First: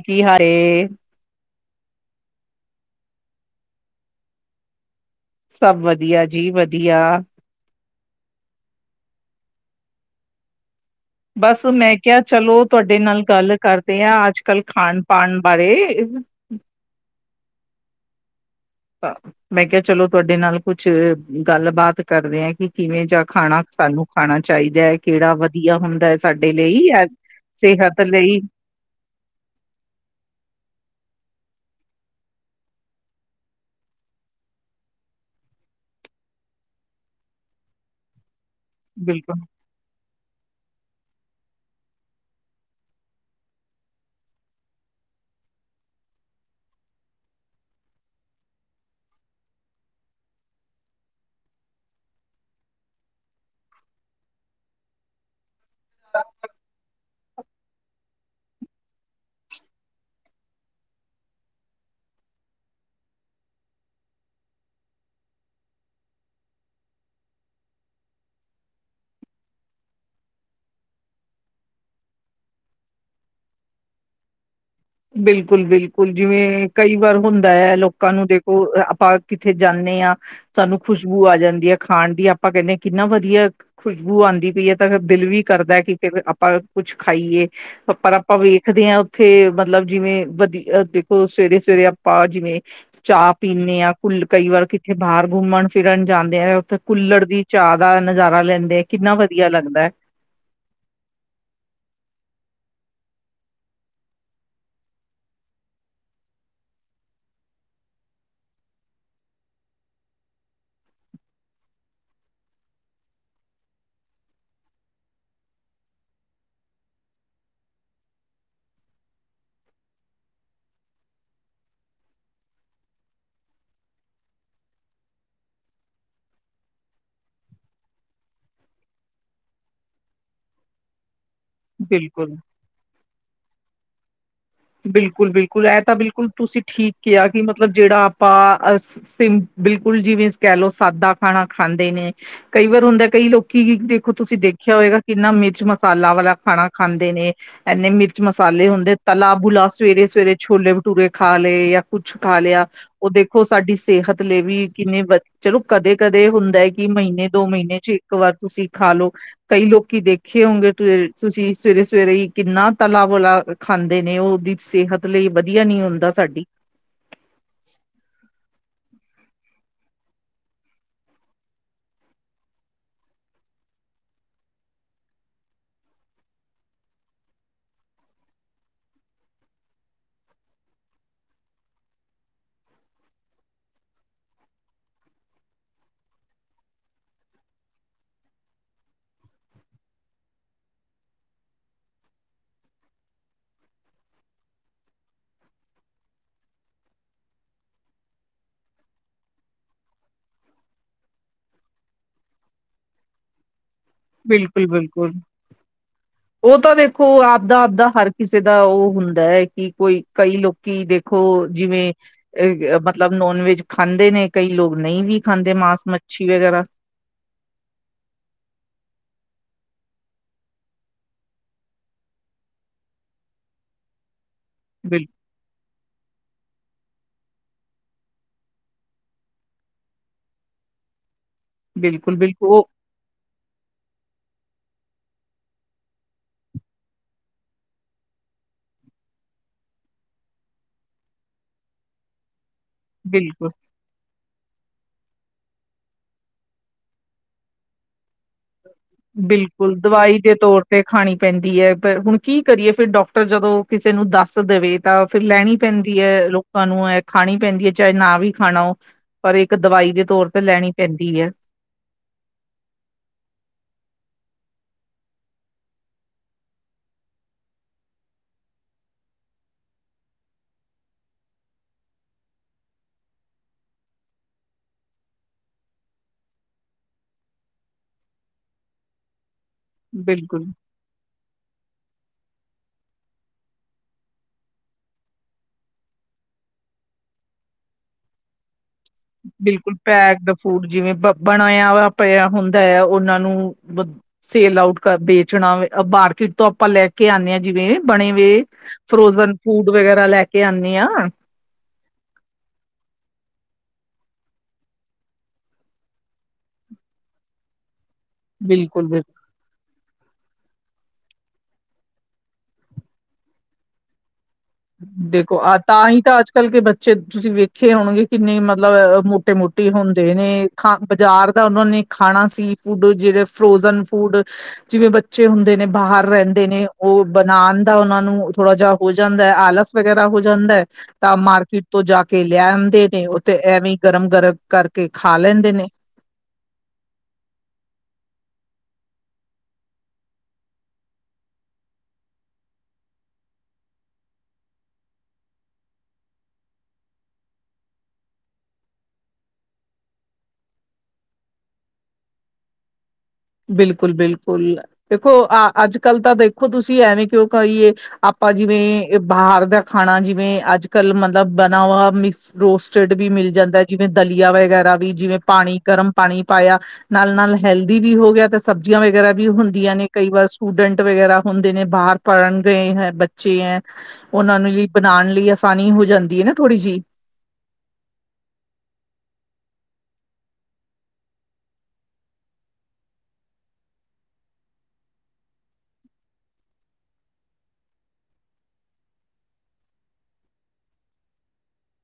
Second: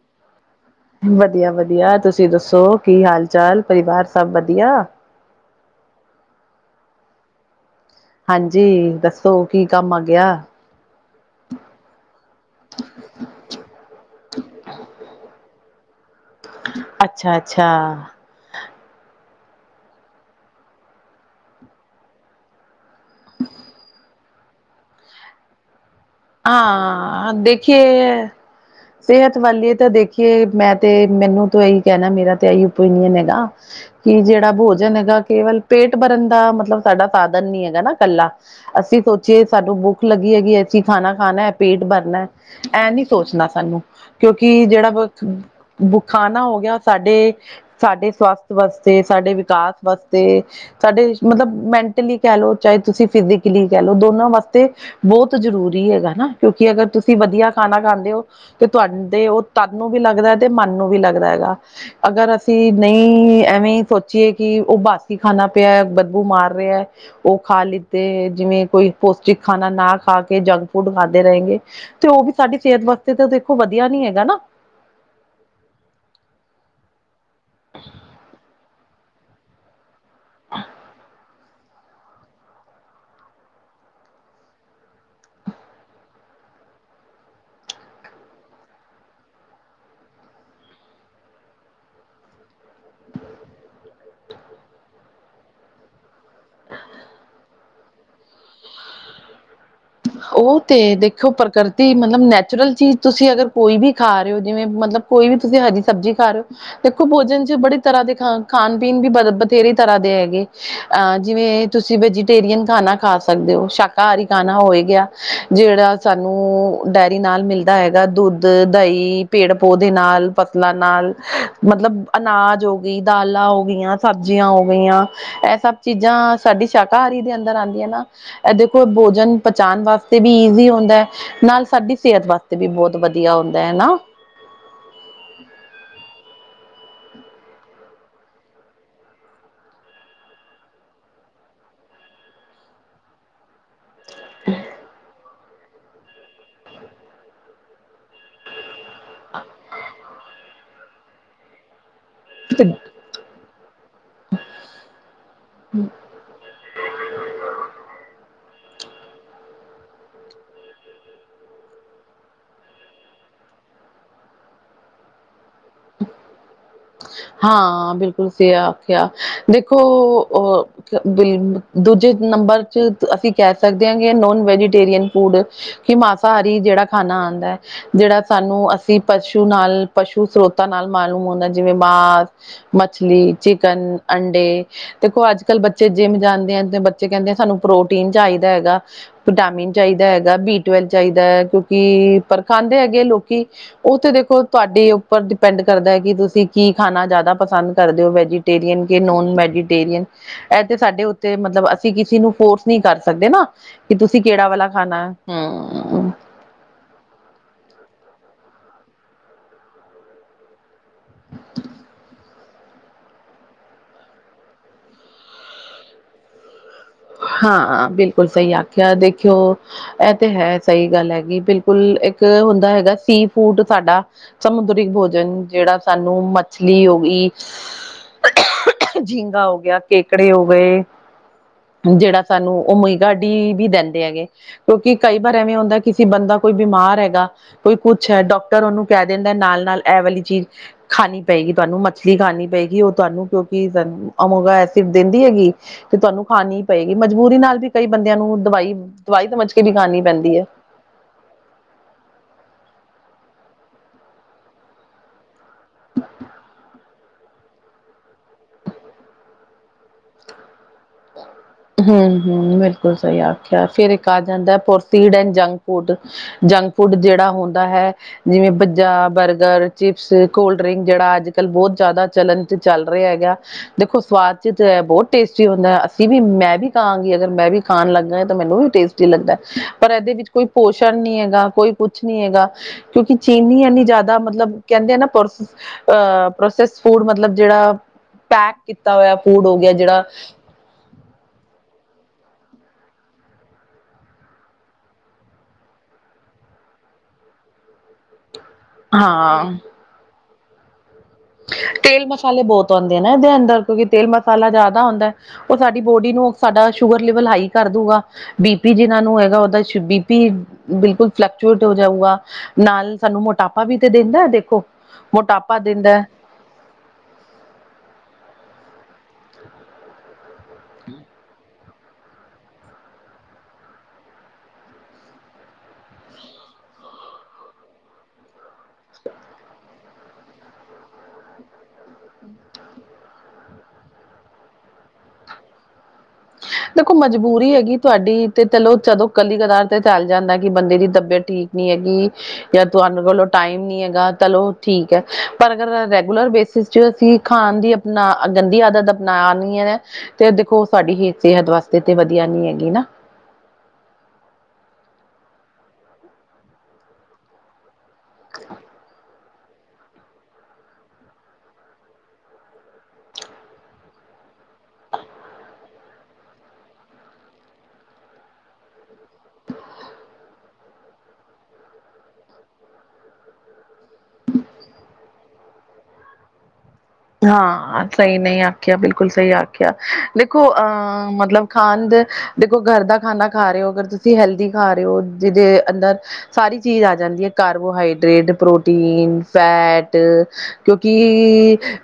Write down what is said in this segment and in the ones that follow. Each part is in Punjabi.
ਕੀ ਹਾਲ ਏ? ਵਧੀਆ- ਵਧੀਆ ਤੁਸੀਂ ਦੱਸੋ। ਕੀ ਹਾਲ ਚਾਲ ਪਰਿਵਾਰ ਸਭ ਵਧੀਆ ਸਭ ਵਧੀਆ ਜੀ ਵਧੀਆ ਹਾਂਜੀ ਦੱਸੋ ਕੀ ਕੰਮ ਆ ਗਿਆ। ਬਸ ਮੈਂ ਕਿਹਾ ਚਲੋ ਤੁਹਾਡੇ ਨਾਲ ਗੱਲ ਕਰਦੇ ਅ ਅੱਜ ਕੱਲ੍ਹ ਖਾਣ ਪਾਣ ਬਾਰੇ ਅੱਛਾ -ਅੱਛਾ ਮੈਂ ਕਿਹਾ ਚਲੋ ਤੁਹਾਡੇ ਨਾਲ ਕੁਛ ਗੱਲਬਾਤ ਕਰਦੇ ਆ ਕਿ ਕਿਵੇਂ ਜਾ ਖਾਣਾ ਸਾਨੂੰ ਖਾਣਾ ਚਾਹੀਦਾ ਹੈ ਕਿਹੜਾ ਵਧੀਆ ਹੁੰਦ ਆਂ ਦੇਖੀਏ। ਲਈ ਸਿਹਤ ਵੱਲੀ ਤਾਂ ਦੇਖੀਏ ਮੈਂ ਤੇ ਮੈਨੂੰ ਤੋਂ ਹੀ ਕਹਿਣਾ ਮੇਰਾ ਤੇ ਇਹੀ ਓਪੀਨੀਅਨ ਹੈਗਾ ਕਿ ਜਿਹੜਾ ਭੋਜਨ ਹੈਗਾ ਕੇਵਲ ਪੇਟ ਭਰਨ ਦਾ ਮਤਲਬ ਸਾਡਾ ਸਾਧਨ ਨੀ ਹੈਗਾ ਨਾ ਇਕੱਲਾ ਅਸੀਂ ਬਿਲਕੁਲ ਸੋਚੀਏ ਸਾਨੂੰ ਭੁੱਖ ਲੱਗੀ ਹੈਗੀ ਅਸੀ ਖਾਣਾ ਖਾਣਾ ਹੈ ਪੇਟ ਭਰਨਾ ਇਹ ਨੀ ਸੋਚਣਾ ਸਾਨੂੰ ਕਿਉਂਕਿ ਜਿਹੜਾ ਬੁਖਾਨਾ ਹੋ ਗਿਆ ਸਾਡੇ- ਸਾਡੇ ਸਵਾਸਥ ਵਾਸਤੇ ਸਾਡੇ ਵਿਕਾਸ ਵਾਸਤੇ ਸਾਡੇ ਮਤਲਬ ਮੈਂਟਲੀ ਕਹਿ ਲਓ, ਚਾਹੇ ਤੁਸੀਂ ਫਿਜੀਕਲੀ ਕਹਿ ਲਓ, ਦੋਨਾਂ ਵਾਸਤੇ ਬਹੁਤ ਜ਼ਰੂਰੀ ਨਹੀਂ ਹੋਏਗਾ ਨਾ ਕਿਉਂਕਿ ਅਗਰ ਤੁਸੀਂ ਵਧੀਆ ਖਾਣਾ ਖਾਂਦੇ ਹੋ, ਤੇ ਤੁਹਾਡੇ ਉਹ ਤਨ ਨੂੰ ਵੀ ਲੱਗਦਾ ਤੇ ਮਨ ਵੀ ਲੱਗਦਾ ਹੈਗਾ ਅਗਰ ਅਸੀਂ ਨਹੀਂ ਐਵੇਂ ਹੀ ਸੋਚੀਏ ਕਿ ਉਹ ਬਾਸੀ ਖਾਣਾ ਪਿਆ ਬਦਬੂ ਮਾਰ ਰਿਹਾ ਹੈ, ਉਹ ਖਾ ਲਿੱਤੇ ਜਿਵੇਂ ਕੋਈ ਪੌਸ਼ਟਿਕ ਖਾਣਾ ਨਾ ਖਾ ਕੇ ਜਗ ਫੂਡ ਖਾਦੇ ਰਹੇਗੇ ਤੇ ਉਹ ਵੀ ਸਾਡੀ ਸਿਹਤ ਵਾਸਤੇ ਤਾਂ ਦੇਖੋ ਵਧੀਆ ਨੀ ਹੈਗਾ ਨਾ। ਬਿਲਕੁਲ -ਬਿਲਕੁਲ ਜਿਵੇਂ ਕਈ ਵਾਰ ਹੁੰਦਾ ਹੈ, ਲੋਕਾਂ ਨੂੰ ਦੇਖੋ। ਆਪਾਂ ਕਿੱਥੇ ਜਾਂਣੇ ਹਾਂ ਸਾਨੂੰ ਖੁਸ਼ਬੂ ਆ ਜਾਂਦੀ। ਖਾਣ ਦੀ ਆਪਾਂ ਕਹਿੰਦੇ ਹਾਂ ਕਿੰਨਾ ਵਧੀਆ ਖੁਸ਼ਬੂ ਆਉਂਦੀ ਪਈ ਹੈ, ਤਾਂ ਦਿਲ ਵੀ ਕਰਦਾ ਕਿ ਫਿਰ ਆਪਾਂ ਕੁਛ ਖਾਈਏ ਪਰ ਆਪਾਂ ਵੇਖਦੇ ਹਾਂ ਉੱਥੇ ਮਤ ਲਬ ਜਿਵੇਂ ਵਧੀ ਦੇਖੋ ਸਵੇਰੇ -ਸਵੇਰੇ ਆਪਾਂ ਜਿਵੇਂ ਚਾਹ ਪੀਂਣੇ ਹਾਂ, ਕੁੱਲ ਕਈ ਵਾਰ ਕਿੱਥੇ ਬਾਹਰ ਘੁੰਮਣ ਫਿਰਨ ਜਾਂਦੇ ਆ, ਉੱਥੇ ਕੁੂੱਲੜ ਦੀ ਚਾਹ ਦਾ ਨਜ਼ਾਰਾ ਲੈਂਦੇ ਆ, ਕਿੰਨਾ ਵਧੀਆ ਲੱਗਦਾ ਹੈ। ਉਹ ਤੇ ਦੇਖੋ ਪ੍ਰਕਿਰਤੀ ਮਤਲਬ ਨੈਚੁਰਲ ਚੀਜ਼ ਤੁਸੀਂ ਅਗਰ ਕੋਈ ਵੀ ਖਾ ਰਹੇ ਹੋ ਜਿਵੇਂ ਮਤਲਬ ਕੋਈ ਵੀ ਤੁਸੀਂ ਹਰੀ ਸਬਜ਼ੀ ਖਾ ਰਹੇ ਹੋ, ਦੇਖੋ ਭੋਜਨ 'ਚ ਬੜੀ ਤਰ੍ਹਾਂ ਦੇ ਖ ਖਾਣ ਪੀਣ ਵੀ ਬਥੇਰੀ ਤਰ੍ਹਾਂ ਖਾਂਦੇ ਹੈਗੇ ਅਹ ਜਿਵੇਂ ਤੁਸੀਂ ਵੈਜੀਟੇਰੀਅਨ ਖਾਣਾ ਖਾ ਸਕਦੇ ਹੋ, ਸ਼ਾਕਾਹਾਰੀ ਖਾਣਾ ਹੋਵੇਗਾ। ਗਿਆ ਜੇਹੜਾ ਸਾਨੂੰ ਡਾਇਰੀ ਨਾਲ ਮਿਲਦਾ ਹੈਗਾ ਦੁੱਧ, ਦਹੀਂ, ਪੇੜ, ਪੌਧੇ। ਨਾਲ ਫਸਲਾਂ ਨਾਲ ਮਤਲਬ ਅਨਾਜ ਹੋ ਗਈ, ਦਾਲਾਂ ਹੋ ਗਈਆਂ, ਸਬਜ਼ੀਆਂ ਹੋ ਗਈਆਂ। ਇਹ ਸਭ ਚੀਜ਼ਾਂ ਸਾਡੀ ਸ਼ਾਕਾਹਾਰੀ ਦੇ ਅੰਦਰ ਆਂਦੀਆਂ ਨਾ, ਇਹ ਦੇਖੋ ਭੋਜਨ ਪਚਾਣ ਵਾਸਤੇ ਵੀ ਈਜ਼ੀ ਹੁੰਦਾ ਹੈ, ਨਾਲ ਸਾਡੀ ਸੇਹਤ ਬਿਲਕੁਲ ਵਾਸਤੇ ਵੀ ਬਹੁਤ ਵਧੀਆ ਹੁੰਦਾ ਹੈ ਨਾ। ਬਿਲਕੁਲ ਬਿਲਕੁਲ ਇਹ ਤਾਂ ਬਿਲਕੁਲ ਤੁਸੀਂ ਠੀਕ ਕਿਹਾ ਆ ਕਿ ਮਤਲਬ ਜੇਹੜਾ ਆਪਾਂ ਅ ਬਿਲਕੁਲ ਜਿਵੇਂ ਕਹਿ ਲੋਓ ਸਾਦਾ ਖਾਣਾ ਖਾ ਜਾਂਦੇ ਨੇ ਕਈ ਵਾਰ ਹੁੰਦਾ ਕਈ ਲੋਕੀ ਦੇਖੋ ਤੁਸੀਂ ਦੇਖਿਆ ਹੋਏਗਾ ਕਿੰਨਾ ਮੈਦਾ ਮਿਰਚ ਮਸਾਲਾ ਵਾਲਾ ਖਾਣਾ ਖਾਂਦੇ ਨੇ ਏਨੇ ਮਿਰਚ ਮਸਾਲੇ ਹੁੰਦੇ ਤਲਾ ਬੁਲਾ ਸਵੇਰੇ ਸਵੇਰੇ ਛੋਲੇ ਬਟੂਰੇ ਖਾ ਲਏ ਯਾ ਕੁਛ ਖਾ ਲਿਆ। ਤੇ ਉਹ ਦੇਖੋ ਸਾਡੀ ਸੇਹਤ ਲਈ ਵੀ ਕਿੰਨੇ ਚਲੋ ਕਦੇ ਕਦੇ ਹੁੰਦਾ ਹੈ ਕਿ ਮਹੀਨੇ ਦੋ ਮਹੀਨੇ ਚ ਇੱਕ ਵਾਰ ਤੁਸੀਂ ਖਾ ਲੋ ਕਈ ਲੋਕੀ ਦੇਖੇ ਹੋਂਗੇ ਤੁਸੀਂ ਸਵੇਰੇ ਸਵੇਰੇ ਹੀ ਕਿੰਨਾ ਤਲਾ ਵਲਾ ਖਾ ਖਾਂਦੇ ਨੇ ਉਹ ਵੀ ਸੇਹਤ ਲਈ ਵਧੀਆ ਨੀ ਹੁੰਦਾ ਸਾਡੀ। ਹਾਂ, ਬਿਲਕੁਲ ਸੀ ਆਖਿਆ ਦੇਖੋ ਅ ਬ ਦੂਜੇ ਨੰਬਰ ਚ ਅਸੀਂ ਕਹਿ ਸਕਦੇ ਹਾਂ ਕਿ ਨੋਨ ਵੈਜੀਟੇਰੀਅਨ ਫੂਡ ਕਿ ਮਾਸਾਹਾਰੀ ਜੇੜਾ ਖਾਨਾ ਆਂਦਾ ਜੇੜਾ ਸਾਨੂੰ ਅਸੀਂ ਪਸ਼ੂ ਨਾਲ ਪਸ਼ੂ ਸਰੋਤਾਂ ਨਾਲ ਮਾਲੂਮ ਹੁੰਂਦਾ ਜਿਵੇਂ ਮਾਸ ਮੱਛਲੀ, ਚਿਕਨ, ਅੰਡੇ ਦੇਖੋ। ਅੱਜ ਕੱਲ ਬੱਚੇ ਜਿੰਮ ਜਾਂਦੇ ਆ ਤੇ ਬੱਚੇ ਕਹਿੰਦੇ ਸਾਨੂੰ ਪ੍ਰੋਟੀਨ ਚਾਹੀਦਾ ਹੈਗਾ। ਵਿਟਾਮਿਨ ਚਾਹੀਦਾ ਹੈਗਾ। ਬੀ ਟਵਲਵ ਚਾਹੀਦਾ ਹੈ। ਕਿਉਂਕਿ ਪਰ ਖਾਂਦੇ ਹੈਗੇ ਲੋਕੀ ਉਹ ਤੇ ਦੇਖੋ ਤੁਹਾਡੇ ਉੱਪਰ ਡਿਪੈਂਡ ਕਰਦਾ ਹੈ ਕਿ ਤੁਸੀਂ ਕੀ ਖਾਣਾ ਜ਼ਿਆਦਾ ਪਸੰਦ ਕਰਦੇ ਹੋ ਵੈਜੀਟੇਰੀਅਨ ਕਿ ਨੋਨ ਵੈਜੀਟੇਰੀਅਨ। ਇਹ ਤੇ ਸਾਡੇ ਉੱਤੇ ਮਤਲਬ ਅਸੀਂ ਕਿਸੇ ਨੂੰ ਫੋਰਸ ਨਹੀਂ ਕਰ ਸਕਦੇ ਨਾ। ਕਿ ਤੁਸੀਂ ਕਿਹੜਾ ਬਿਲਕੁਲ, ਵਾਲਾ ਖਾਣਾ ਬਿਲਕੁਲ। ਹੈ। ਹਮ ਉਹ ਤਾ ਦੇਖੋ ਆਪਦਾ ਆਪਦਾ ਹਰ ਕਿਸੇ ਦਾ ਉਹ ਹੁੰਦਾ ਹੈ ਕਿ ਕੋਈ ਕਈ ਲੋਕੀ ਦੇਖੋ ਜਿਵੇਂ ਅ ਮਤਲਬ ਨੋਨ ਵੈਜ ਖਾਂਦੇ ਨੇ। ਕਈ ਲੋਕ ਨਹੀਂ ਵੀ ਖਾਂਦੇ। ਮਾਸ- ਮੱਛੀ ਵਗੈਰਾ ਹਾਂ, ਬਿਲਕੁਲ ਸਹੀ ਆਖਿਆ ਦੇਖੋ ਇਹ ਤੇ ਹੈ ਸਹੀ ਗੱਲ ਹੈਗੀ। ਬਿਲਕੁਲ। ਇੱਕ ਹੁੰਦਾ ਹੈਗਾ ਸੀ- ਫੂਡ ਸਾਡਾ ਸਮੁੰਦਰੀ ਬਿਲ ਭੋਜਨ ਜੇੜਾ ਸਾਨੂੰ ਮਛਲੀ ਹੋ ਗਈ, ਝੀਗਾਾ ਹੋਗਿਆ, ਕੇਕੜੇ ਹੋ ਗਏ। ਜੇੜਾ ਬਿਲਕੁਲ-ਬਿਲਕੁਲ ਸਾਨੂੰ ਉਹ ਓਮੇਗਾ ਡੀ ਵੀ ਦਿੰਦੇ ਹੈਗੇ। ਕਿਉਂਕਿ ਕਈ ਵਾਰ ਐਵੇਂ ਹੁੰਦਾ ਕਿ ਬੰਦਾ ਕੋਈ ਬਿਮਾਰ ਹੈਗਾ ਕੋਈ ਕੁੱਛ ਹੈ ਡਾਕਟਰ ਉਹਨੂੰ ਕਹਿ ਦੇਂਦਾ ਨਾਲ- ਨਾਲ ਇਹ ਵਾਲੀ ਚੀਜ਼ ਖਾਣੀ ਪਏਗੀ ਤੁਹਾਨੂੰ। ਮੱਛਲੀ ਖਾਣੀ ਪਏਗੀ ਉਹ ਤੁਹਾਨੂੰ ਬਿਲਕੁਲ। ਕਿਉਂਕਿ ਓਮੇਗਾ ਐਸਿਡ ਦੇਂਦੀ ਹੈਗੀ ਤੇ ਤੁਹਾਨੂੰ ਖਾਣੀ ਪਏਗੀ। ਮਜਬੂਰੀ ਨਾਲ ਵੀ ਕਈ ਬੰਦਿਆਂ ਨੂੰ ਦਵਾਈ ਦਵਾਈ ਸਮਝ ਕੇ ਵੀ ਬਿਲਕੁਲ ਖਾਣੀ ਦਵਾਈ ਦੇ ਪੈਂਦੀ ਹੈ ਤੌਰ ਤੇ ਖਾਣੀ ਪੈਂਦੀ ਐ ਪਰ ਹੁਣ ਕੀ ਕਰੀਏ? ਫਿਰ ਡਾਕਟਰ ਜਦੋਂ ਕਿਸੇ ਨੂੰ ਦੱਸ ਦੇਵੇ ਤਾਂ ਫਿਰ ਲੈਣੀ ਪੈਂਦੀ ਹੈ ਲੋਕਾਂ ਨੂੰ ਇਹ ਖਾਣੀ ਪੈਂਦੀ ਐ। ਚਾਹੇ ਨਾ ਵੀ ਖਾਣਾ ਉਹ ਪਰ ਇੱਕ ਦਵਾਈ ਦੇ ਤੌਰ ਤੇ ਲੈਣੀ ਪੈਂਦੀ ਐ। ਹੂੰ, ਹੂੰ। ਬਿਲਕੁਲ ਸਹੀ ਆਖਿਆ ਫਿਰ ਇੱਕ ਆ ਜਾਂਦਾ [unintelligible] ਜੰਕ ਫੂਡ। ਜੰਕ ਫੂੱਡ ਜੇੜਾ ਹੁੰਦਾ ਹੈ। ਜਿਵੇਂ pizza, burger, chips, cold drink. ਜੇੜਾ ਅੱਜ ਕੱਲ੍ਹ ਬਹੁਤ ਜ਼ਿਆਦਾ ਚਲਣ ਚ ਚੱਲ ਰਿਹਾ ਹੈਗਾ। ਦੇਖੋ ਸਵਾਦ ਚ ਤਾਂ ਹੈ ਬਹੁਤ ਟੇਸਟੀ ਹੁੰਦਾ। ਅਸੀਂ ਵੀ ਵੀ ਮੈਂ ਵੀ ਕਹਾਂਗੀ ਅਗਰ ਮੈਂ ਵੀ ਖਾਣ ਲੱਗਾ ਤਾਂ ਮੈਨੂੰ ਵੀ ਟੇਸਟੀ ਲੱਗਦਾ। ਪਰ ਇਹਦੇ ਵਿੱਚ ਬਿਲਕੁਲ ਕੋਈ ਪੋਸ਼ਣ ਨੀ ਹੈਗਾ ਕੋਈ ਕੁਛ ਨਹੀਂ ਹੈਗਾ। ਕਿਉਂਕਿ ਚੀਨੀ ਐਨੀ ਜ਼ਿਆਦਾ ਮਤਲਬ ਕਹਿੰਦੇ ਆ ਨਾ ਪ੍ਰੋਸੈਸ ਫੂਡ ਮਤਲਬ ਜੇੜਾ ਪੈਕ ਕੀਤਾ ਹੋਇਆ ਫੂਡ ਹੋ ਗਿਆ ਜੇੜਾ ਬਨਾਯਾ ਹੋਯਾ ਪਿਆ ਹੁੰਦਾ ਐ। ਉਹਨਾਂ ਨੂੰ ਸੇਲ ਆਊਟ ਵੇਚਣਾ [unintelligible] ਤੋਂ ਆਪਾਂ ਲੈ ਕੇ ਆਨੇ ਆਂ ਜਿਵੇਂ ਬਣੇ ਹੋਏ। ਫਰੋਜਨ ਹਾਂ ਫੂਟ ਵਗੈਰਾ ਲੈ ਕੇ ਆਨੀ ਆ। ਤੇਲ ਮਸਾਲੇ ਬਹੁਤ ਆਉਂਦੇ ਐ ਨਾ ਇਹਦੇ ਅੰਦਰ। ਕਿਉਂਕਿ ਤੇਲ ਮਸਾਲਾ ਜ਼ਿਆਦਾ ਹੁੰਦਾ ਹੈ। ਉਹ ਸਾਡੀ ਬੋਡੀ ਨੂੰ ਸਾਡਾ ਸ਼ੂਗਰ ਲੈਵਲ ਹਾਈ ਕਰਦੂਗਾ। ਬੀਪੀ ਬਿਲਕੁਲ ਜਿਹਨਾਂ ਬਿਲਕੁਲ ਨੂੰ ਹੈਗਾ ਉਹਦਾ ਬੀ ਕੀ, ਬਿਲਕੁਲ ਫਲਕਚੁਏਟ ਹੋ ਜਾਊਗਾ। ਨਾਲ ਸਾਨੂੰ ਮੋਟਾਪਾ ਵੀ ਤੇ ਦਿੰਦਾ ਐ। ਦੇਖੋ। ਆ ਤਾਂਈ ਤਾਂ ਅੱਜ ਕਲ ਕੇ ਬੱਚੇ ਤੁਸੀਂ ਵੇਖੇ ਹੋਣਗੇ ਕਿੰਨੇ ਮਤਲਬ ਮੋਟੇ ਮੋਟੀ ਹੁੰਦੇ ਨੇ ਖਾ ਬਾਜ਼ਾਰ ਉਹ ਨੇ ਖਾਣਾ ਸੀ ਫੂਡ, ਜਿਹੜੇ ਫਰੋਜਨ ਫੂਡ ਜਿਵੇਂ ਬੱਚੇ ਹੁੰਦੇ ਨੇ ਬਾਹਰ ਰਹਿੰਦੇ। ਦੇਨੇ ਉਹ ਬਣਾਉਣ ਦਾ ਉਹਨਾ ਨੂੰ ਥੋੜਾ ਜਿਹਾ ਹੋ ਜਾ ਜਾਂਦਾ। ਆਲਸ ਵਗੈਰਾ ਹੋ ਜਾਂਦਾ ਹੈ। ਤਾਂ ਮਾਰਕੀਟ ਤੋਂ ਜਾ ਕੇ ਲੈ ਆਦੇ ਨੇ। ਉੱਥੇ ਐਵੇਂ ਗਰਮ ਗਰਮ ਕਰਕੇ ਖਾ ਲੈਂਦੇ ਨੇ। ਦੇਖੋ ਮਜਬੂਰੀ ਹੈਗੀ ਤੁਹਾਡੀ, ਤੇ ਚਲੋ ਜਦੋ ਕੱਲੀ- ਕਦਾਰ ਤੇ ਚੱਲ ਜਾਂਦਾ। ਕਿ ਬੰਦੇ ਦੀ ਤਬੀਅਤ ਠੀਕ ਨੀ ਹੈਗੀ, ਜਾਂ ਤੁਹਾਨੂੰ ਕੋਲੋਂ ਟਾਈਮ ਨੀ ਹੈਗਾ ਚਲੋ ਠੀਕ ਹੈ। ਪਰ ਅਗਰ ਰੈਗੂਲਰ ਬੇਸਿਸ ਜਦੋ ਤੁਸੀਂ ਖਾਣ ਦੀ ਅਪਣਾ ਗੰਦੀ ਆਦਤ ਅਪਣਾਣੀ ਹੈ। ਤੇ ਦੇਖੋ ਤੁਹਾਡੀ ਹੀ ਸਿਹਤ ਵਾਸਤੇ ਤੇ ਵਧੀਆ ਨੀ ਹੈਗੀ ਨਾ। ਬਿਲਕੁਲ- ਬਿਲਕੁਲ ਦੇਖੋ। ਅ ਅੱਜ -ਕੱਲ ਤਾਂ ਦੇਖੋ ਤੁਸੀਂ ਐਵੇਂ ਆਪਾਂ ਜਿਵੇਂ, ਏ ਬਾਹਰ ਦਾ ਖਾਣਾ। ਜਿਵੇਂ-ਅੱਜ-ਕੱਲ੍ਹ ਮਤਲਬ ਬਣਾ ਹੁਆ ਮਿਕਸ ਰੋਸਟਰਡ ਮਿਲ ਜਾਂਦਾ। ਜਿਵੇਂ-ਦਲ ਚੀਆ ਵਗੈਰਾ ਵੀ ਜਿਵੇਂ-ਪਾਣੀ ਗਰਮ ਪਾਣੀ ਪਾਇਆ ਨਾਲ ਨਾਲ ਹੈਲਦੀ ਵੀ ਹੋ ਗਿਆ। ਤਾਂ ਸਬਜ਼ੀਆਂ ਵਗੈਰਾ ਵੀ ਹੁੰਦੀਆਂ ਨੇ, ਕਈ ਵਾਰ ਸਟੂਡੈਂਟ ਵਗੈਰਾ ਹੁੰਦੇ ਨੇ, ਬਾਹਰ ਪੜ੍ਹਨ ਗਏ ਹੈ। ਬੱਚੇ ਏ, ਉਹਨਾਂ ਨੂੰ ਵੀ ਬਣਾਉਣ ਲਈ ਆਸਾਨੀ ਹੋ ਜਾਂਦੀ ਹੈਨਾ ਥੋੜੀ ਜਿਹੀ। ਹਾਂ! ਸਹੀ ਨਹੀਂ ਆਖਿਆ, ਬਿਲਕੁਲ ਸਹੀ ਆਖਿਆ। ਦੇਖੋ ਅਹ-ਮਤਲਬ ਖਾਨ ਦੇ ਦੇਖੋ ਘਰ ਦਾ ਖਾਨਾ ਖਾ ਰਹੇ ਓ। ਅਗਰ ਤੁਸੀਂ ਹੈਲਦੀ ਖਾ ਰਹੇ ਓ। ਜਿਹਦੇ ਅੰਦਰ ਸਾਰੀ ਚੀਜ਼ ਆ ਹੋ ਜਾਂਦੀ ਹੈ। ਕਾਰਬੋਹਾਈਡਰੇੇਟ, ਪ੍ਰੋਟੀਨ, ਫੈਟ ਕਿਉਂਕਿ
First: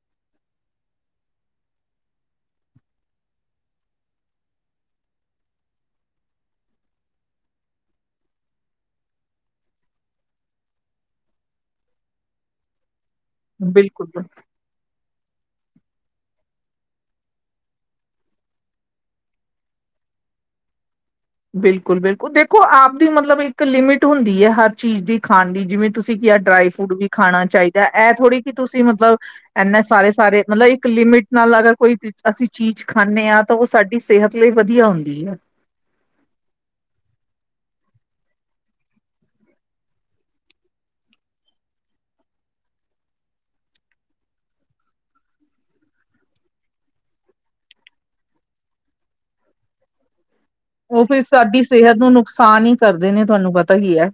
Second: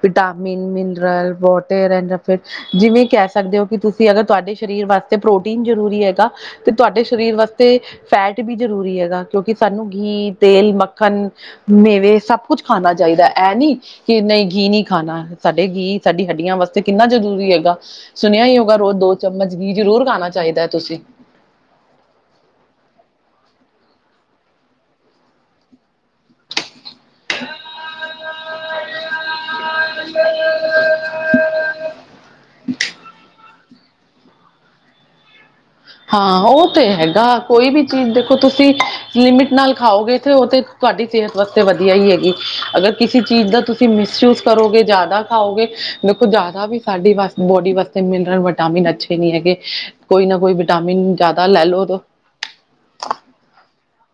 ਵਿਟਾਮਿਨ ਮਿਨਰਲ ਵੋਟਰ ਯਾ ਫਿਰ ਜਿਵੇਂ, ਕਹਿ ਸਕਦੇ ਹੋ ਕਿ ਤੁਸੀਂ ਅਗਰ ਤੁਹਾਡੇ ਸਰੀਰ ਵਾਸਤੇ, ਤੇ ਪ੍ਰੋਟੀਨ ਜ਼ਰੂਰੀ ਹੈਗਾ ਤੇ, ਤੁਹਾਡੇ ਸਰੀਰ ਵਾਸਤੇ ਫੈਟ ਵੀ ਜ਼ਰੂਰੀ ਹੈਗਾ ਕਿਉਂਕਿ ਸਾਨੂੰ। ਘੀ, ਤੇਲ, ਮੱਖਣ, ਮੇਵੇ ਸਭ ਕੁਝ ਖਾਣਾ ਚਾਹੀਦਾ ਐ। ਐਨੀ, ਬਿਲਕੁਲ ਕਿ ਨੀ ਘੀ ਨੀ ਸਾਡੇ ਘੀ ਸਾਡੀ ਹੱਡੀਆਂ ਵਾਸਤੇ ਕਿੰਨਾ ਜ਼ਰੂਰੀ ਹੈਗਾ। ਸੁਣਿਆ ਹੀ ਹੋਊਗਾ ਰੋਜ਼ ਦੋ ਚਮਚ ਘੀ ਜ਼ਰੂਰ ਖਾਣਾ ਚਾਹੀਦਾ। ਤੁਸੀਂ ਬਿਲਕੁਲ- ਬਿਲਕੁਲ ਦੇਖੋ ਆਪ ਦੀ ਮਤਲਬ ਇੱਕ ਲਿਮਿਟ ਹੁੰਦੀ ਏ, ਹਰ ਚੀਜ਼ ਦੀ ਖਾਣ ਦੀ, ਜਿਵੇਂ ਤੁਸੀਂ ਕੀ ਆ ਡਰਾਈ ਫਰੂਟ ਵੀ ਖਾਣਾ ਚਾਹੀਦਾ। ਇਹ ਥੋੜੀ ਕਿ ਤੁਸੀਂ ਮਤਲਬ ਐਨਾ ਸਾਰੇ -ਸਾਰੇ ਮਤਲਬ ਇੱਕ ਲਿਮਿਟ ਨਾਲ ਅਗਰ ਕੋਈ ਅਸੀਂ ਚੀਜ਼ ਖਾਂਨੇ ਆ। ਤਾਂ ਉਹ ਸਾਡੀ ਸਿਹਤ ਲਈ ਵਧੀਆ ਹੁੰਦੀ ਐ। ਹਾਂ। ਉਹ ਤੇ ਹੈਗਾ, ਕੋਈ ਵੀ ਚੀਜ਼ ਦੇਖੋ ਤੁਸੀਂ ਲਿਮਿਟ ਨਾਲ ਖਾਓਗੇ ਤੇ ਉ ਤੇ। ਤੁਹਾਡੀ ਸਿਹਤ ਵਾਸਤੇ ਵਧੀਆ ਹੀ ਹੈਗੀ। ਅਗਰ ਕਿਸੇ ਚੀਜ਼ ਦਾ ਤੁਸੀਂ ਮਿਸਯੂਜ ਕਰੋਗੇ, ਜ਼ਿਆਦਾ ਖਾਓਗੇ ਦੇਖੋ। ਜ਼ਿਆਦਾ ਵੀ ਸਾਡੀ ਬੋਡੀ ਵਾਸਤੇ ਮਿਨਰਲ, ਵਿਟਾਮਿਨ ਅੱਛੇ ਨਹੀਂ ਹੈਗੇ। ਕੋਈ ਨਾ ਕੋਈ ਉਹ ਵਿਟਾਮਿਨ ਫਿਰ ਜ਼ਿਆਦਾ ਸਾਡੀ ਲੈ ਸਿਹਤ ਲਓ ਨੂੰ ਨੁਕਸਾਨ ਹੀ ਕਰਦੇ ਨੇ ਤੁਹਾਨੂੰ ਪਤਾ ਈ ਐ।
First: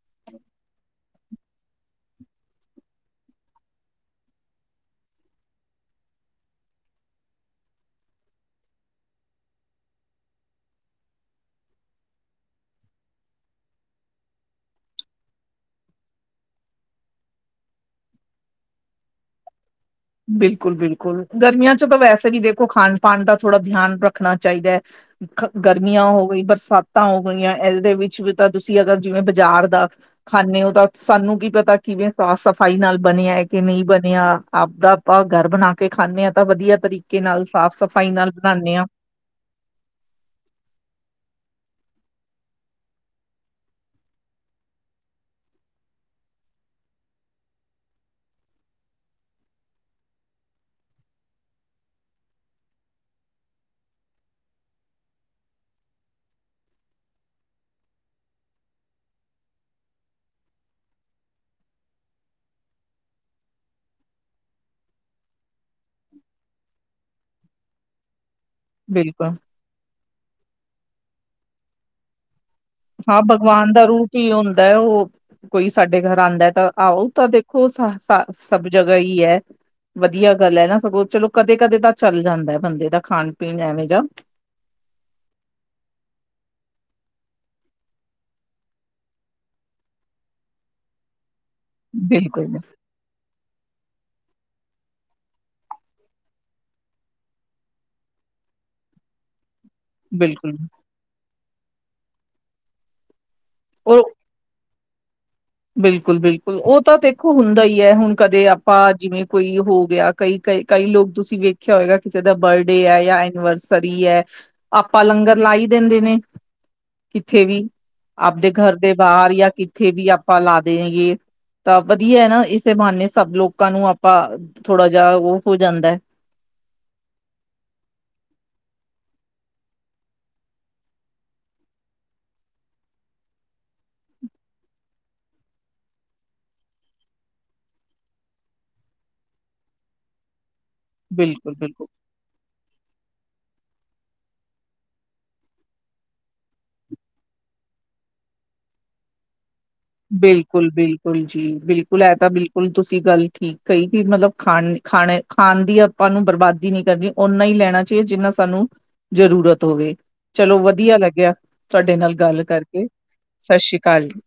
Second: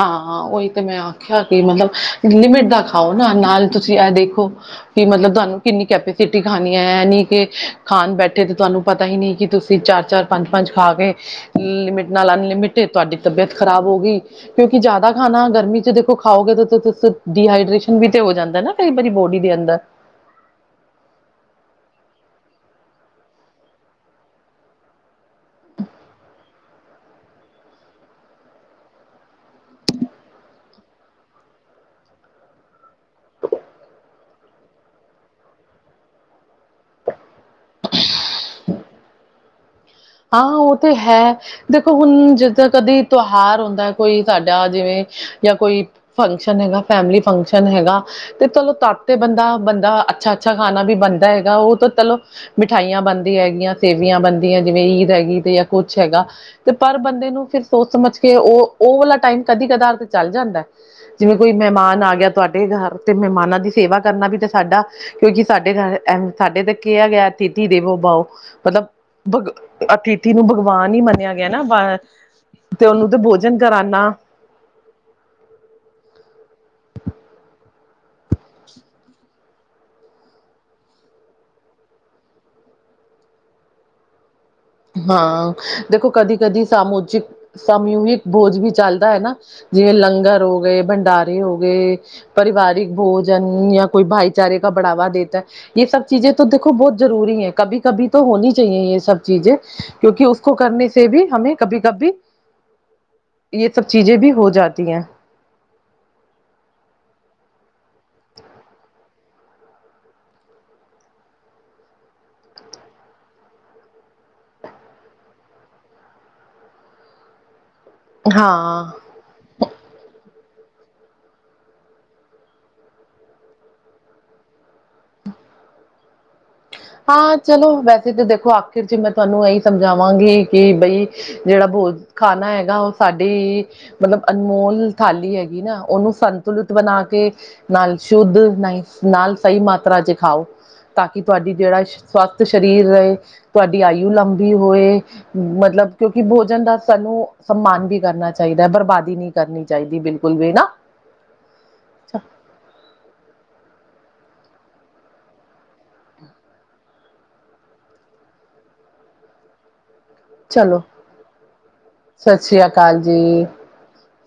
ਹਾਂ-ਹਾਂ। ਉਹੀ ਤੇ ਮੈਂ ਆਖਿਆ ਕਿ ਮਤਲਬ ਲਿਮਿਟ ਦਾ ਖਾਓ ਨਾ। ਨਾਲ ਤੁਸੀਂ ਇਹ ਦੇਖੋ, ਕਿ ਮਤਲਬ ਤੁਹਾਨੂੰ ਕਿੰਨੀ ਕੈਪੈਸਿਟੀ ਖਾਣੀ ਐ। ਕੇਖਾਣ ਬੈਠੇ ਤੇ ਤੁਹਾਨੂੰ ਪਤਾ ਹੀ ਨਹੀਂ ਕਿ, ਤੁਸੀਂ ਚਾਰ -ਚਾਰ ਪੰਜ-ਪੰਜ ਖਾ ਕੇ ਲਿਮਿਟ ਨਾ ਅਨਲਿਮਿਟ ਤੁਹਾਡੀ ਤਬੀਅਤ ਖਰਾਬ ਹੋ ਗਈ। ਕਿਉਂਕਿ, ਜਿਆਦਾ ਖਾਣਾ ਗਰਮੀ ਚ ਦੇਖੋ ਖਾਓਗੇ ਤਾਂ। ਡੀਹਾਈਡ੍ਰੇਸ਼ਨ ਵੀ ਤੇ ਹੋ ਜਾਂਦਾ ਨਾ ਕਈ ਵਾਰੀ ਬੋ ਈਦੇ ਅੰਦਰ ਬਿਲਕੁਲ -ਬਿਲਕੁਲ ਗਰਮੀਆਂ ਚ ਤਾਂ ਵੈਸੇ ਵੀ ਦੇਖੋ ਖਾਣ ਪਣ ਦਾ ਥੋੜਾ ਧਿਆਨ ਰੱਖਣਾ ਚਾਹੀਦਾ ਐ। ਗਰਮੀਆਂ ਹੋ ਗਈ, ਬਰਸਾਤਾਂ ਹੋ ਗਈਆਂ। ਇਹਦੇ ਵਿੱਚ ਵੀ ਤਾਂ ਤੁਸੀਂ ਅਗਰ ਜਿਵੇਂ ਬਾਜ਼ਾਰ ਦਾ ਖਾਂਨੇ ਓ ਤਾਂ। ਸਾਨੂੰ ਕੀ ਪਤਾ ਕਿਵੇਂ ਸਾਫ਼ ਸਫ਼ਾਈ ਨਾਲ ਬਣਿਆ ਹੈ। ਕਿ ਨਹੀਂ ਬਣਿਆ ਤਾਂ ਆਪਾਂ ਘਰ ਬਣਾ ਕੇ ਖਾਂਨੇ ਆ। ਤਾਂ ਵਧੀਆ ਤਰੀਕੇ ਨਾਲ ਸਾਫ਼- ਸਫ਼ਾਈ ਨਾਲ ਬਣਾਦੇ ਆ। ਹਾਂ। ਉਹ ਤੇ ਹੈ ਦੇਖੋ, ਹੁਣ ਜਿੱਦਾਂ ਕਦੀ ਤਿਉਹਾਰ ਹੁੰਦਾ। ਕੋਈ ਸਾਡਾ ਜਿਵੇਂ ਜਾਂ, ਕੋਈ ਫੰਕਸ਼ਨ ਹੈਗਾ। ਫੈਮਲੀ ਫੰਕਸ਼ਨ ਹੈਗਾ। ਤੇ ਚਲੋ ਤਦ ਤੇ ਬੰਦਾ -ਬੰਦਾ ਅੱਛਾ- ਅੱਛਾ ਖਾਣਾ ਵੀ ਬਣਦਾ ਹੈਗਾ। ਉਹ ਤਾਂ ਚਲੋ ਮਿਠਾਈਆਂ ਬਣਦੀ ਹੈਗੀਆਂ, ਸੇਵੀਆਂ ਬਣਦੀਆਂ ਜਿਵੇਂ ਈਦ ਹੈਗੀ, ਤੇ ਜਾਂ ਕੁਛ ਹੈਗਾ ਤੇ ਪਰ ਬੰਦੇ ਨੂੰ ਫਿਰ ਸੋਚ ਸਮਝ ਕੇ ਉਹ-ਉਹ ਵਾਲਾ ਟਾਈਮ ਕਦੀ ਕਦੀ-ਕਦਾਰ ਤੇ ਚੱਲ ਜਾਂਦਾ, ਜਿਵੇਂ ਕੋਈ ਮਹਿਮਾਨ ਆ ਗਿਆ। ਤੁਹਾਡੇ ਘਰ, ਮਿਹਮਾਨਾ ਦੀ ਸੇਵਾ ਕਰਨਾ ਵੀ ਸਾਡ ਸਾਡਾ ਕਿਉਂਕਿ ਸਾਡੇ ਘਰ। ਸਾਡੇ ਤੇ ਕਿਹਾ ਗਿਆ। ਅਥੀਤੀ ਦੇਵੋ ਬਓ। ਮਤਲਬ ਬਿਲਕੁਲ ਭਗ ਅਤੀਥੀ ਨੂੰ ਭਗਵਾਨ ਹੀ ਮੰਨਿਆ ਗਿਆ ਨਾ ਬਾ ਹਾਂ ਭਗਵਾਨ ਦਾ ਰੂਪ ਹੀ ਹੁੰਦਾ ਹੈ ਉਹ ਕੋਈ ਸਾਡੇ ਘਰ ਆਂਦਾ ਤਾਂ ਆਹੋ ਤਾਂ ਦੇਖੋ ਸ ਸ ਸਭ ਜਗ੍ਹਾ ਈ ਏ। ਵਧੀਆ ਗੱਲ ਹੈ ਨਾ ਸਗੋਂ ਚਲੋ ਕਦੇ- ਕਦੇ ਤਾਂ ਚੱਲ ਜਾਂਦਾ ਬੰਦੇ ਦਾ ਖਾਣ ਪੀਣ ਐਵੇਂ ਜ ਹਾਂ ਦੇਖੋ ਕਦੀ -ਕਦੀ ਸਾਮੂਜਿਕ ਜ ਸਮੂਹਿਕ ਭੋਜ ਵੀ ਚੱਲਦਾ ਹੈ ਨਾ ਜਿਵੇਂ ਲੰਗਰ ਹੋ ਗਏ ਭੰਡਾਰੇ ਹੋ ਗਏ ਬਿਲਕੁਲ, ਪਰਿਵਾਰਿਕ ਭੋਜਨ ਜਾਂ ਕੋਈ ਭਾਈਚਾਰੇ ਕ ਬੜਾਵਾ ਦੇਤਾ ਹੈ। ਇਹ ਸਭ ਚੀਜ਼ੇ ਤਾਂ ਦੇਖੋ ਬਹੁਤ ਜ਼ਰੂਰੀ ਹੈ। ਕਭੀ -ਕਭੀ ਤਾਂ ਹੋਣੀ। ਚਾਹੀਏ ਇਹ ਸਭ ਚੀਜ਼ੇ ਕਿਉਂਕਿ ਉਸਕ ਬਿਲਕੁਲ ਕਰਨੇ ਵੀ ਹਮੇ ਕਭੀ- ਕਭੀ ਇਹ ਸਭ ਚੀਜ਼ੇ ਵੀ ਹੋ ਜਾਤੀ ਹੈਂ। ਬਿਲਕੁਲ -ਬਿਲਕੁਲ ਉਹ ਤਾਂ ਦੇਖੋ ਹੁੰਦਾ ਹੀ ਹੈ ਹੁਣ ਕਦੇ ਆਪਾਂ ਜਿਵੇਂ ਕੋਈ ਹੋ ਗਿਆ ਕਈ ਕਈ ਲੋਕ ਤੁਸੀਂ ਵੇਖਿਆ ਹੋਏਗਾ ਕਿਸੇ ਦਾ ਬਰਡੇ ਹੈ ਜਾਂ ਐਨੀਵਰਸਰੀ ਹੈ ਆਪਾਂ ਲੰਗਰ ਲ ਆਈ ਦਿੰਦੇ ਨੇ ਕਿੱਥੇ ਵੀ ਆਪਦੇ ਘਰ ਦੇ ਬਾਹਰ ਜਾਂ ਕਿੱਥੇ ਵੀ ਆ ਆਪਾਂ ਲਾ ਦੇਗੇ ਹੇਗੇ। ਤਾਂ ਵਧੀਆ ਹੈ ਨਾ ਇਸੇ ਬਹਾਨੇ ਸਭ ਲੋਕਾਂ ਨੂੰ ਆਪਾਂ ਥੋੜਾ ਜਿਹਾ ਉਹ ਹੋ ਜਾਂਦਾ ਹੈ। ਹਾਂ ਚਲੋ ਵੈਸੇ ਤਾਂ ਦੇਖੋ ਆਖਿਰ 'ਚ ਮੈਂ ਤੁਹਾਨੂੰ ਇਹੀ ਸਮਝਾਵਾਂਗੀ ਕਿ ਬਈ ਜਿਹੜਾ ਉਹ ਖਾਣਾ ਹੈਗਾ ਉਹ ਸਾਡੀ ਮਤਲਬ ਅਨਮੋਲ ਥਾਲੀ ਹੈਗੀ ਨਾ ਉਹਨੂੰ ਸੰਤੁਲਿਤ ਬਣਾ ਕੇ ਨਾਲ ਸ਼ੁੱਧ ਨਾਲ ਨਹੀਂ ਸਹੀ ਮਾਤਰਾ 'ਚ ਖਾਓ। ਤਾਂ ਕਿ ਤੁਹਾਡੀ ਬਿਲਕੁਲ-ਬਿਲਕੁਲ ਜਿਹੜਾ ਸਵਾਰਥ ਸਰੀਰ ਰਹੇ। ਤੁਹਾਡੀ ਆਯੂ ਲੰਬੀ ਹੋਏ ਮਤਲਬ ਕਿਉਂਕਿ ਭੋਜਨ ਦਾ ਸਾਨੂੰ ਸਨਮਾਨ ਵੀ ਕਰਨਾ ਚਾਹੀ ਬਰਬਾਦੀ ਨਹੀਂ ਕਰਨੀ। ਚਾਹੀਦੀ ਵੀ ਨਾ ਬਿਲਕੁਲ -ਬਿਲਕੁਲ ਜੀ ਬਿਲਕੁਲ ਇਹ ਤਾਂ ਬਿਲਕੁਲ ਤੁਸੀਂ ਗੱਲ ਠੀਕ ਕਹੀ ਕਿ ਮਤਲਬ ਖਾਣੀ ਖਾਣੇ ਖਾਣ ਦੀ ਆਪਾਂ ਨੂੰ ਬਰਬਾਦੀ ਨਹੀਂ ਕਰਨੀ ਓਨਾ ਹੀ ਲੈਣਾ ਚਾਹੀਦਾ ਜਿੰਨਾ ਸਾਨੂੰ ਜ਼ਰੂਰ ਜ਼ਰੂਰਤ ਹੋਵੇ। ਚਲੋ ਵਧੀਆ ਲੱਗਿਆ ਤੁਹਾਡੇ ਨਾਲ ਸਤਿ ਗੱਲ ਸ੍ਰੀ ਕਰਕੇ ਅਕਾਲ ਜੀ ਸਤਿ ਸ੍ਰੀ ਅਕਾਲ ਜੀ।